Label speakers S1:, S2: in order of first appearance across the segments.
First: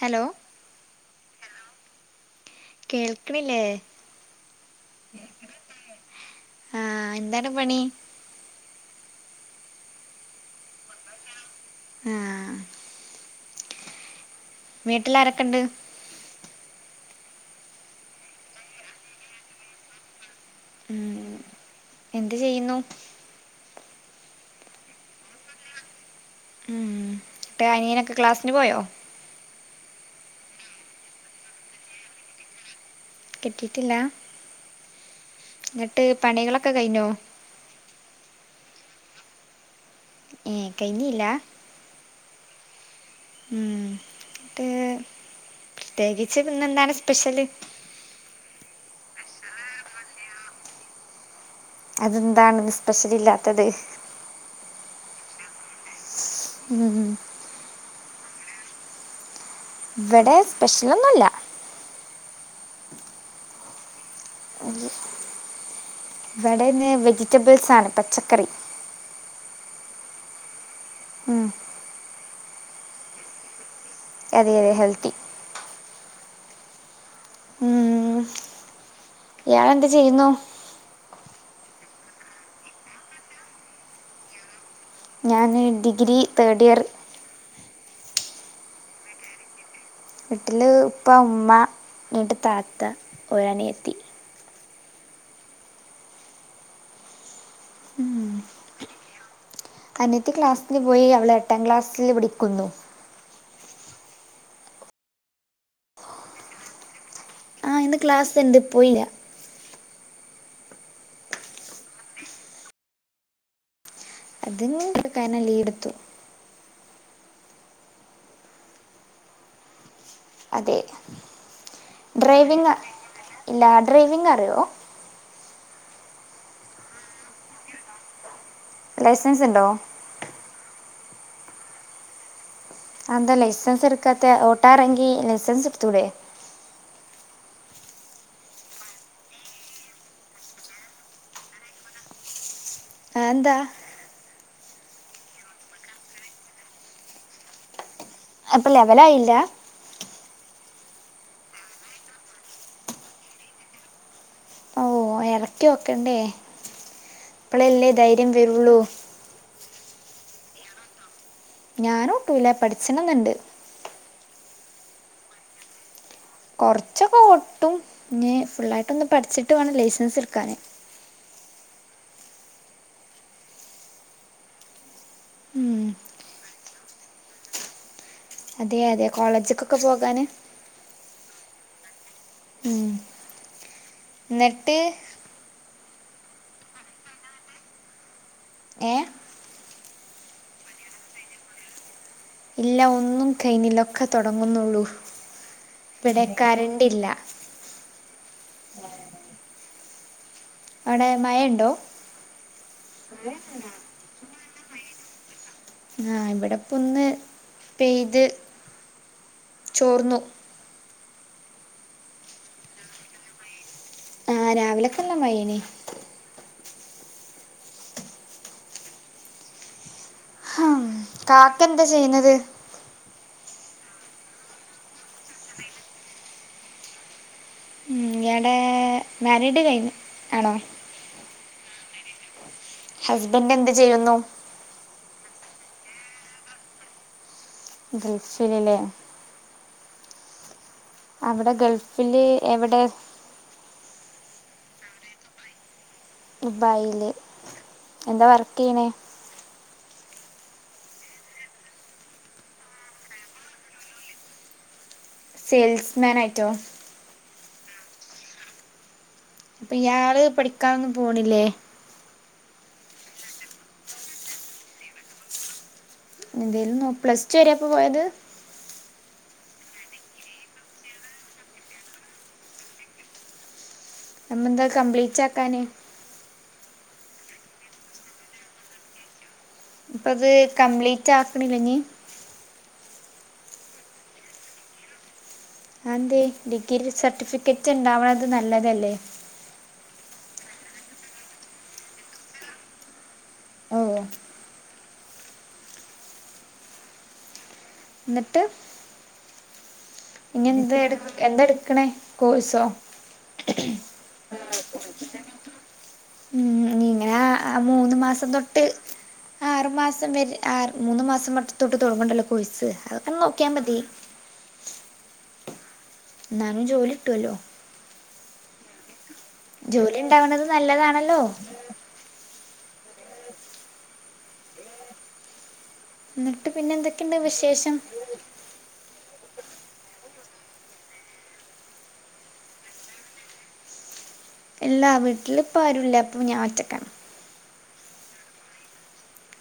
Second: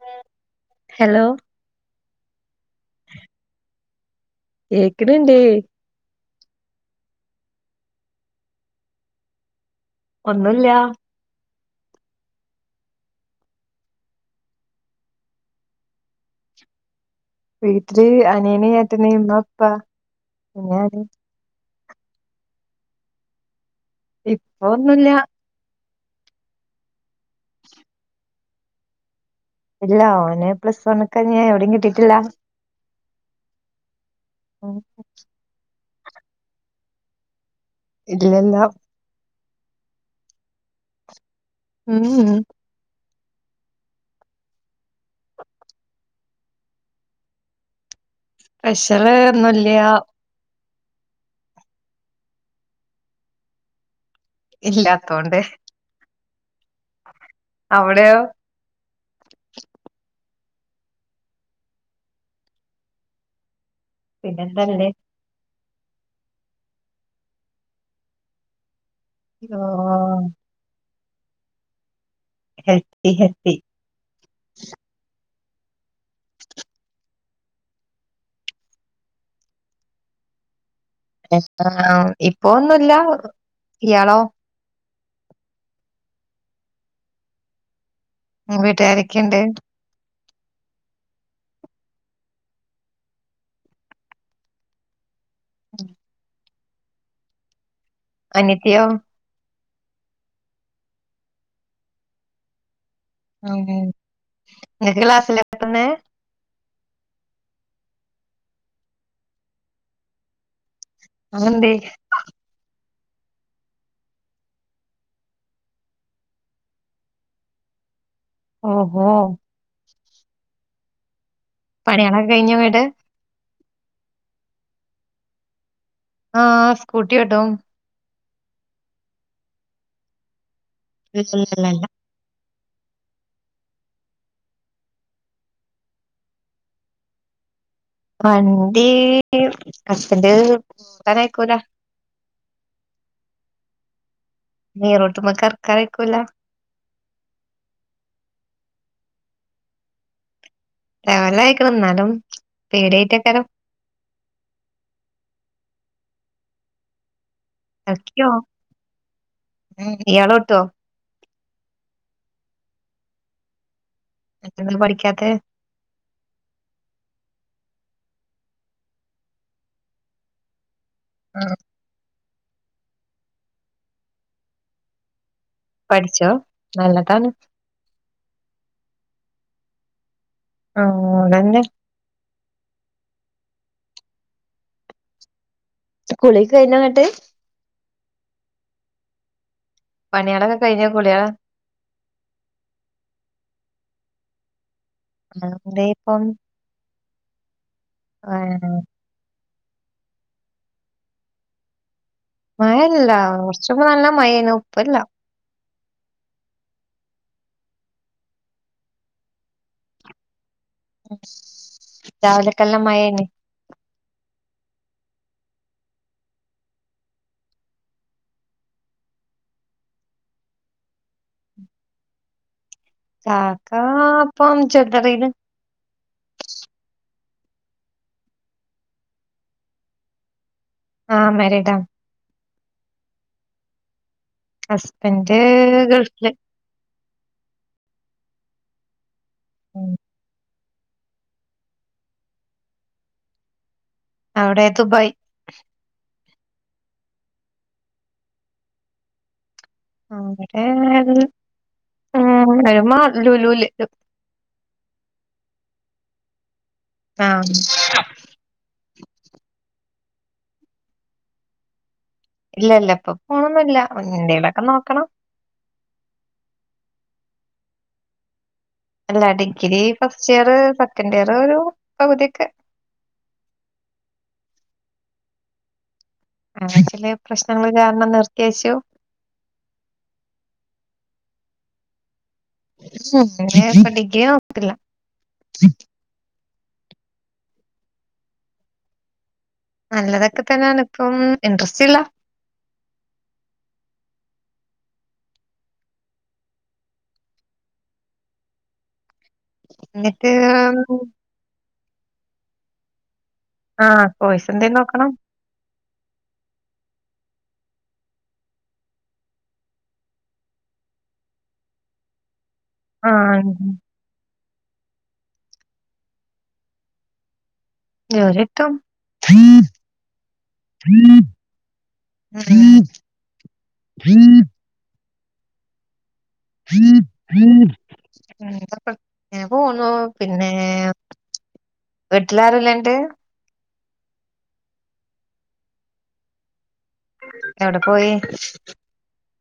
S1: Hello
S2: hello
S1: കേൾക്ണില്ലേ?
S2: കേക്ക്ണ് ണ്ട്
S1: ആഹ് എന്താണ് പണി?
S2: ഒന്നുല്ല
S1: ആഹ് വീട്ടിലാരെക്കെണ്ട്?
S2: വീട്ടില് അനിയന്, ഏട്ടന്, ഇമ്മ, ഇപ്പ പിന്നെ ഞാന്
S1: ഉം എന്ത് ചെയ്യുന്നു?
S2: ഇപ്പൊ ഒന്നുല്ല
S1: ഉം ന്ന്‌ട്ട് അനിയനൊക്കെ ക്ലാസ്സിന് പോയോ?
S2: ഇല്ല ഓന് പ്ലസ് വണ്ണ്ക്കാഞ് എവിടിം കിട്ടിട്ടില്ല
S1: കിട്ടിട്ടില്ലാ?
S2: [inaudible]
S1: ഇങ്ങട്ട് പണികളൊക്കെ കഴിഞ്ഞോ?
S2: ഇല്ലല്ല
S1: ഏഹ് കഴിഞ്ഞില്ല?
S2: ഉം ഉം
S1: ഉം ന്ന്ട്ട് പ്രത്യേകിച്ച് പിന്നെന്താണ് സ്പെഷ്യല്?
S2: സ്പെഷ്യല് ഒന്നുല്ല
S1: അതെന്താണ് സ്പെഷ്യൽ ഇല്ലാത്തത്
S2: ഇല്ലാത്തോണ്ട്
S1: ഉം
S2: അവിടെയോ?
S1: ഇവിടെ സ്പെഷ്യൽ ഒന്നുല്ല
S2: പിന്നെന്തല്ലേ
S1: ഇവിടെന്ന് വെജിറ്റബിൾസണ് പച്ചക്കറി
S2: ഓഹ്
S1: ഉം
S2: ഹെൽത്തി ഹെൽത്തി
S1: അതെ അതെ ഹെൽത്തി ഇയാൾ എന്ത് ചെയ്യുന്നു?
S2: ആഹ് ഇപ്പോ ഒന്നുല്ല ഇയാളോ?
S1: ഞാന് ഡിഗ്രി തേർഡ് ഇയർ
S2: വീട്ടിൽ ആരൊക്കെയുണ്ട്?
S1: വീട്ടില് ഉപ്പ ഉമ്മ രണ്ട് താത്ത ഒര് അനിയത്തി
S2: അനിയത്തിയോ
S1: അനിയത്തി ക്ലാസ്സിന് പോയി അവള് എട്ടാം ക്ലാസ്സല് പഠിക്കുന്നു
S2: ഉം ഇങ്ങക്ക് ക്ലാസ്സില്ലേ പ്പത്തന്നെ
S1: ആഹ് ഇന്ന് ക്ലാസ്ണ്ട് പോയില്ല
S2: അതെന്തേ?
S1: അത് [unintelligible] കരണം ലീവെടുത്തു
S2: ഓഹോ
S1: അതെ ഡ്രൈവിംഗ് ഇല്ല ഡ്രൈവിംഗ് അറിയോ
S2: ആഹ് സ്കൂട്ടി ഓട്ടും
S1: ലൈസൻസ് ഇണ്ടോ
S2: ലൈസൻസ് ഇല്ല
S1: എഹ് ന്താ ലൈസൻസ് എടുക്കാത്ത ഓട്ടോറങ്കി ലൈസൻസ് എടുത്തൂടെ
S2: വണ്ടി ഹസ്ബൻ്റ് ഓട്ടനയക്കൂല
S1: ആഹ് ന്താ
S2: നീ റോട്ടുമക്കർക്കറക്കൂലാ
S1: അപ്പം ലെവലായില്ലാ
S2: ലവലായിക്ക്ണ് എന്നാലും പേടിയായിറ്റക്കാലം
S1: ഓ എറക്കി ഓക്കണ്ടേ ഇപ്പൊളല്ലേ ധൈര്യം വരുള്ളൂ
S2: ഉം ഇയാളോട്ടോ?
S1: ഞാനോട്ടൂല പഠിച്ചണന്നണ്ട്
S2: എന്തങ്ങള് പടിക്കാത്തെ
S1: കുറച്ചൊക്കെ ഓട്ടും ഇനി ഫുള്ളായിട്ടൊന്ന് പഠിച്ചിട്ട് വേണം ലൈസൻസ് എടുക്കാന്
S2: ആഹ് പഠിച്ചോ നല്ലതാണ്
S1: അതെയതെ കോളേജിക്കൊക്കെ പോകാന്
S2: ആഹ് അതന്നെ
S1: ഉം എന്നിട്
S2: കുളിയൊക്കെയിഞ്ഞന്നിട്ടെ
S1: ഏഹ്
S2: പണിയളൊക്കെ കഴിഞ്ഞാ കുളിയ
S1: ഇല്ല ഒന്നും കൈനിലൊക്കെ തൊടങ്ങുന്നുള്ളൂ ഇവിടെ കരണ്ടില്ല
S2: ആണോ
S1: അവിടെ മഴ ഇണ്ടോ?
S2: മഴഒന്നുല്ല, കുറച്ചുമ്പ് നല്ല മയേനു ഇപ്പല്ല
S1: ആഹ് ഇവിടെപ്പൊന്ന് പെയ്ത് ചോർന്നു
S2: രാവിലക്ക നല്ലമഴെയ്നി
S1: ആഹ് രാവിലക്കെ നല്ല മയേനി കാക്ക എന്താ ചെയ്യുന്നത്
S2: കാക്കാ പ്പം ജൊല്ലറീല്
S1: ഈയാടെ മാരീഡ് കയിഞ്ഞ് ആണോ?
S2: ആഹ് മേരിഡാണ്
S1: ഹസ്ബൻ്റ് എന്ത് ചെയ്യുന്നു
S2: ഹസ്ബൻ്റ് ഗൾഫില്
S1: ഗൾഫിലല്ലേ
S2: ഉം
S1: അവിടെ ഗൾഫില് എവിടെ?
S2: അവിടെ ദുബായ്
S1: ദുബായില് എന്താ വർക്ക് ചെയ്യണേ?
S2: അവടെ, എമ്മ ലുലൂല്
S1: സെയിൽസ്മാൻ ആയിട്ടോ?
S2: ആഹ്
S1: അപ്പ ഇയാള് പഠിക്കാനൊന്നും പോണില്ലെ?
S2: ഇല്ല, ഇല്ല ഇപ്പൊ പോണൊന്നുല്ല എൻതേലൊക്കെ നോക്കണം
S1: എന്തേലും നോ, പ്ലസ് ടു വരെ ഇ പ്പോ പോയത്?
S2: അല്ല ഡിഗ്രി ഫസ്റ്റ് ഇയറ് സെക്കന്റ് ഇയറൊരു പകുതിയൊക്കെ
S1: അന്നന്ത അത് കംപ്ലീറ്റ് ആക്കാഞ്ഞേ?
S2: അന്ന് ചിലേ പ്രശ്നങ്ങൾ കാരണം നിർത്തിവെച്ചു
S1: ഇഞ്ഞിപ്പ അത് കംപ്ലീറ്റ് ആക്കണില്ല ഇഞ്ഞി?
S2: എങ്ങനെ ഇപ്പ ഡിഗ്രി നോക്ക്ണില്ല
S1: അതെന്തേ ഡിഗ്രി സർട്ടിഫിക്കറ്റ് ഇണ്ടാവണത് നല്ലതല്ലേ
S2: നല്ലതൊക്കെ തന്നെണ്, ഇപ്പം ഇൻട്രസ്റ്റ് ഇല്ല
S1: ഓഹ് ഇന്നട്ട് ഇഞ്ഞി എന്ത എട്, എന്ത എടുക്കണേ കോഴസോ?
S2: ആഹ്, കോയിസ് എന്തേം നോക്കണം
S1: ആഹ് ആ മൂന്ന് മാസം തൊട്ട് ആറു മാസം വരേ ആ മൂന്ന് മാസം മട്ട് തൊട്ട് തൊടങ്ങണ്ടല്ലോ കോഴ്സ് അതൊക്കെ ഒന്ന് നോക്കിയാ മതി ഇന്നാലും ജോലിട്ടൊല്ലോ
S2: ജോലി കിട്ടും
S1: ജോലി ഉണ്ടാവണത് നല്ലതാണല്ലോ
S2: [inaudible]
S1: ഇന്നട്ട് പിന്നെ എന്തൊക്കെയിണ്ട് വിശേഷം
S2: അങ്ങനെയൊക്കെ ഇങ്ങനെ പോണു, പിന്നെ വീട്ടിലാരുല്ലാന്റെ
S1: ഇല്ലാ വീട്ടില് ഇപ്പ ആരുല്ല പ്പം ഞാൻ ഒറ്റക്കാണ്
S2: എവടെ പോയി?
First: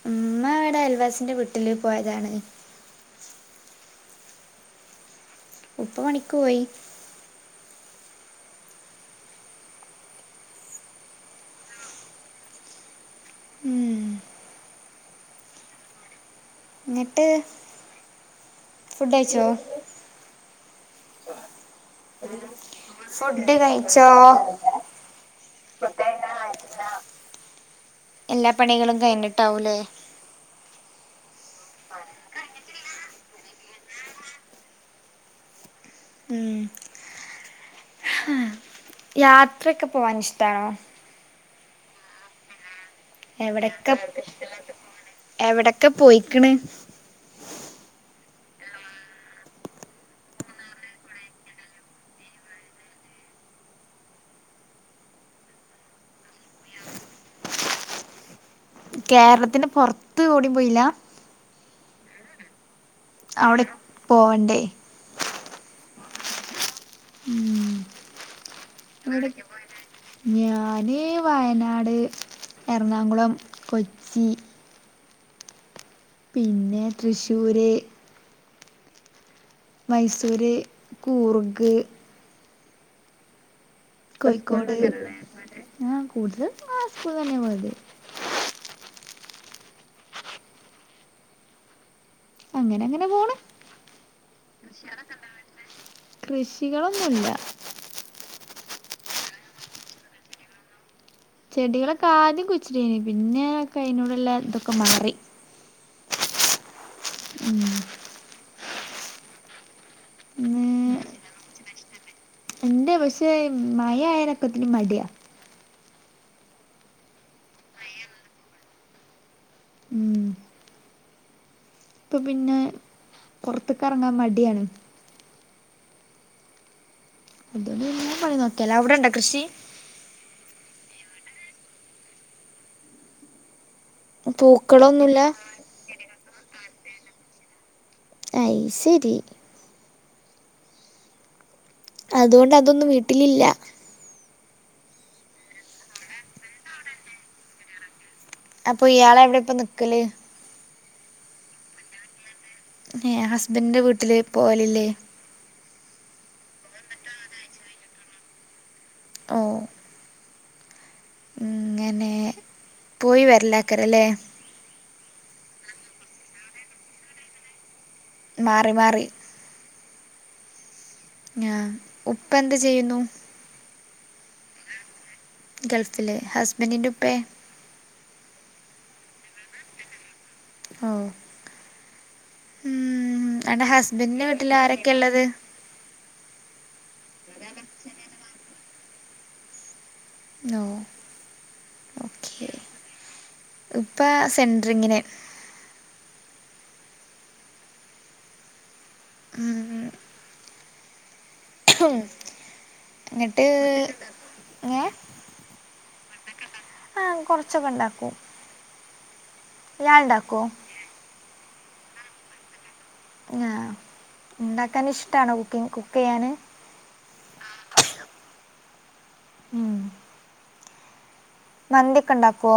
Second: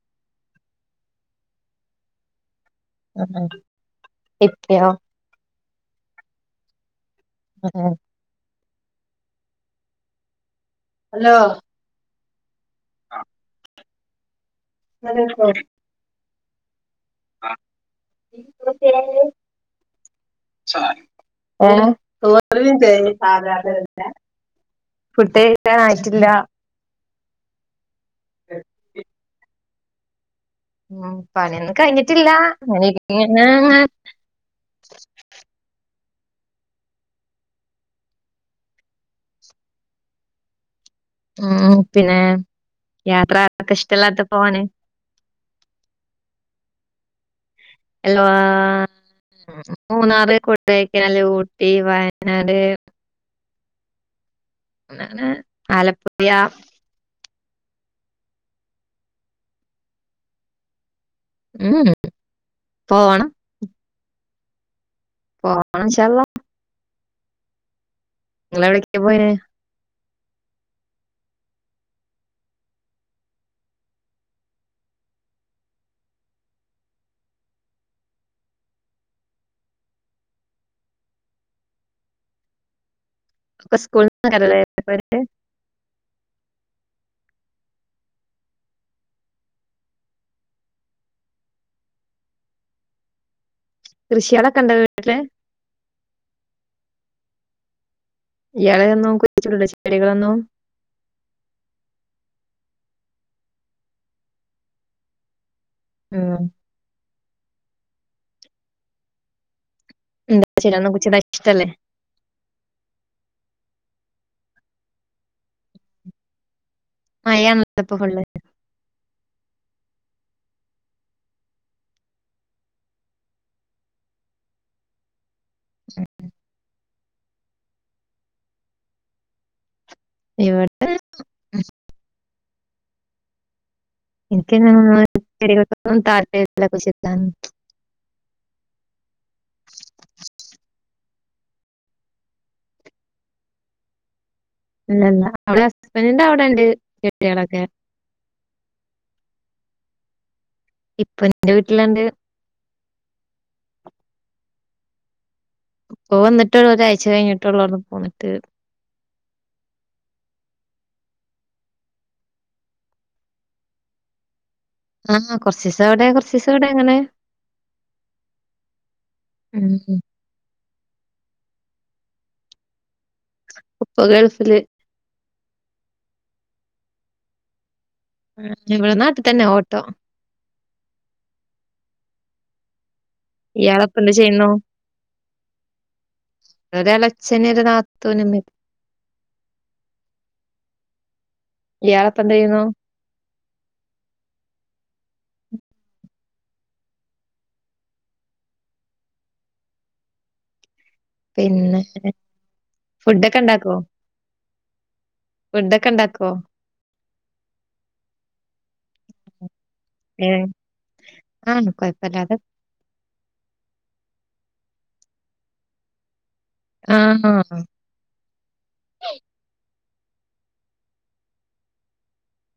S1: ഇമ്മ ഇവടെ അയൽവാസിന്റെ വീട്ടില് പോയതാണ്
S2: അതെ ഇപ്പയോ?
S1: ഉപ്പ പണിക്ക് പോയി
S2: ഉം ഹലോ ആ
S1: ഉം.
S2: നല്ല പാട്.
S1: നിറ്റ്
S2: [unintelligible]
S1: ഫുഡ് കഴിച്ചോ?
S2: ചാര് ഏഹ് തോരനും തേങ്ങിൻ
S1: ഫുഡ്
S2: സാധാരണവ്‌ടെ
S1: കഴിച്ചോ
S2: ഫുഡ്. ‌ കഴിക്കാൻ ആയിട്ടില്ല.
S1: എല്ലാ പണികളും കഴിഞ്ഞിട്ടാവൂലേ?
S2: ഉം പണിയൊന്നും കഴിഞ്ഞിട്ടില്ല. അങ്ങനെ ഇരി [unintelligible]
S1: ഉം യാത്രൊക്കെ പോവാൻ ഇഷ്ടാണോ?
S2: ഉ പിന്നെ യാത്ര ആർക്ക
S1: എവിടൊക്കെ
S2: ഇഷ്ടല്ലാത്ത പോവാന്.
S1: എവിടൊക്കെ പോയിക്ക്ണ്?
S2: എല്ലുവാ മൂന്നാറ് കൊടെകനാല് ഊട്ടി വയനാട് അങ്ങനെ ആലപ്പുഴ.
S1: കേരളത്തിന്റെ പൊറത്ത് ഒവുടിം പോയില്ല?
S2: ഉഉം പോവാ
S1: അവിടെ പോവണ്ടേ?
S2: പോണം ഇൻശാഅല്ലാഹ്‌.
S1: ഉം എട പോ ഞാൻ വയനാട് എറണാകുളം കൊച്ചി പിന്നെ തൃശ്ശൂർ. മൈസൂര് കൂർഗ്
S2: ഒ സ്കൂൾന്ന് കരേ
S1: കോഴിക്കോട്
S2: പോയത്?
S1: ആ കൂടുതൽ സ്കൂൾ തന്നെ പോയത്. അങ്ങനെ അങ്ങനെ പോണ്.
S2: കൃഷിയളൊക്കെ ണ്ടോ വീട്ടില്?
S1: കൃഷികളൊന്നുമ ഇല്ല.
S2: ഇയാളൊന്നും കുച്ചിട്ട ചെടികളൊന്നോ?
S1: ചെടികളൊക്കെ ആദ്യം കുച്ചിടന് പിന്നെ കയിനോട്ല്ലാം ഇതൊക്കെ മാറി.
S2: ആഹ
S1: ഉം [unintelligible]
S2: എന്താ ശരികുയുച്ചിടാൻ ഇഷ്ടല്ലേ?
S1: ന്റ് പക്ഷേ മഴായയനൊക്കത്തിന് മടിയാ.
S2: മയ ആണല്ലോ ഇപ്പൊ ഫുള്ള്.
S1: അപ്പൾ പിന്നെ പുറത്തക്ക ഇറങ്ങാൻ മടിയാണ്.
S2: ഉ
S1: അത പണി നോക്കിയാലോ അവിടെണ്ടോ കൃഷി?
S2: ഇവടെ എനിക്ക് പിന്നെ
S1: പൂക്കളൊന്നുല്ല
S2: ചെടികൾക്കൊന്നും താപര്യല്ല [unintelligible]
S1: അയ് ശരി. അതുകൊണ്ട് അതൊന്നും വീട്ടിലില്ല?
S2: ഇല്ലല്ല അവിടെ ഹസ്ബൻഡിന്റെ അവിടെ ഉണ്ട് ചെടികളൊക്കെ
S1: അപ്പൊ ഇയാളെ എവിടെ ഇപ്പോ നിക്കല്?
S2: ഇപ്പൊ എന്റെ വീട്ടിലാണ്ട്.
S1: ഹസ്ബൻഡന്റെ വീട്ടില് പോലില്ലേ?
S2: പോ വന്നിട്ടേള്ളൂ ഒരാഴ്ച കഴിഞ്ഞിട്ടേള്ളൂന്ന് പോന്നിട്ട്.
S1: ഓ ഇങ്ങനെ പോയി വരലക്കരല്ലേ?
S2: ആഹ് കുറച്ചസംവിടെ കുറച്ചസം വിടെ എങ്ങനെ.
S1: മാറി മാറി
S2: ഉമ് ഉ മ്
S1: ഉപ്പ എന്ത് ചെയ്യുന്നു
S2: ഉപ്പ ഗൾഫില്
S1: ഗൾഫില് ഹസ്ബന്റി ന്റെ ഉപ്പേ
S2: ഇവിടെ നാട്ടിൽ തന്നെ ഓട്ടോ
S1: ആഹ് ഉമ് എന്റെ ഹസ്ബന്റി ന്റെ വീട്ടിൽ ആരൊക്കെയ ഉള്ളത്
S2: ഒരൾ എളച്ഛന ഒരു നാത്തൂ നമ്മ
S1: ഓഹ് ഓക്കേ ഇപ്പ സെൻററിങ്ങനെ ഉമ് ഉമ്
S2: പിന്നെ ഫുഡൊക്കെ
S1: എന്നിട്ട്
S2: ഇണ്ടാക്കോ
S1: ഏ
S2: ഫുഡൊക്കെ ഉണ്ടാക്കോ
S1: ആഹ് കൊറച്ചൊക്കെ ഉണ്ടാക്കൂ ഞാൻ ഇണ്ടാക്കുവ
S2: ആഹ് ഉണ്ടാക്കും കൊയപ്പല്ലാതെ
S1: ആഹ് ഉണ്ടാക്കൻ ഇഷ്ടണോ കുക്കിങ് കുക്ക് ചെയ്യാന്
S2: ആഹ് ആഹ്
S1: ഉമ് മന്തിയൊക്കെ ഇണ്ടാക്കോ?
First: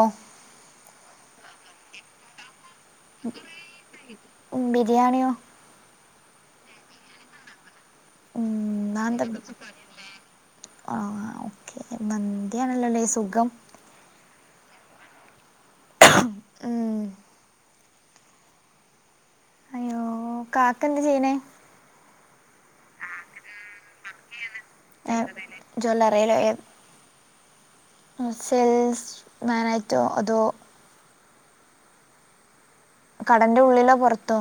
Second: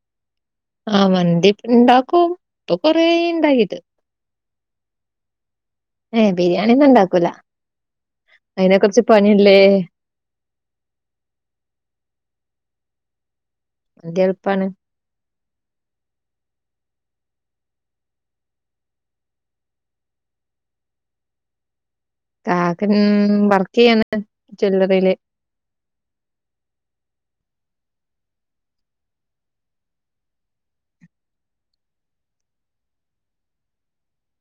S2: ആഹ് മന്തി ഇണ്ടാക്കും ഇപ്പൊ കൊറേയായി ഇണ്ടാക്കീട്ട്.
S1: ഉമ് ബിരിയാണിയോ?
S2: ഏഹ് ബിരിയാണിയൊന്നും ഇണ്ടാക്കൂല അയ്നൊക്കെ കൊർച്ച്പണിയല്ലേ?
S1: ആഹ് ഓക്കെ മന്തിയാണല്ലോല്ലേ സുഖം
S2: മന്തി എൾപ്പാണ്.
S1: ഉമ് ഉമ് കാക്കന്താചെയ്യ്ണ്?
S2: കാക്ക ഇൻ വർക്കെയ്യാണ്. ജ്വല്ലറിയിൽ
S1: ജ്വല്ലറി ഏഹ് അഹ് സെൽസ് മേനായിറ്റോ അതോ കടന്റെ ഉള്ളിലോ പൊർത്തോ?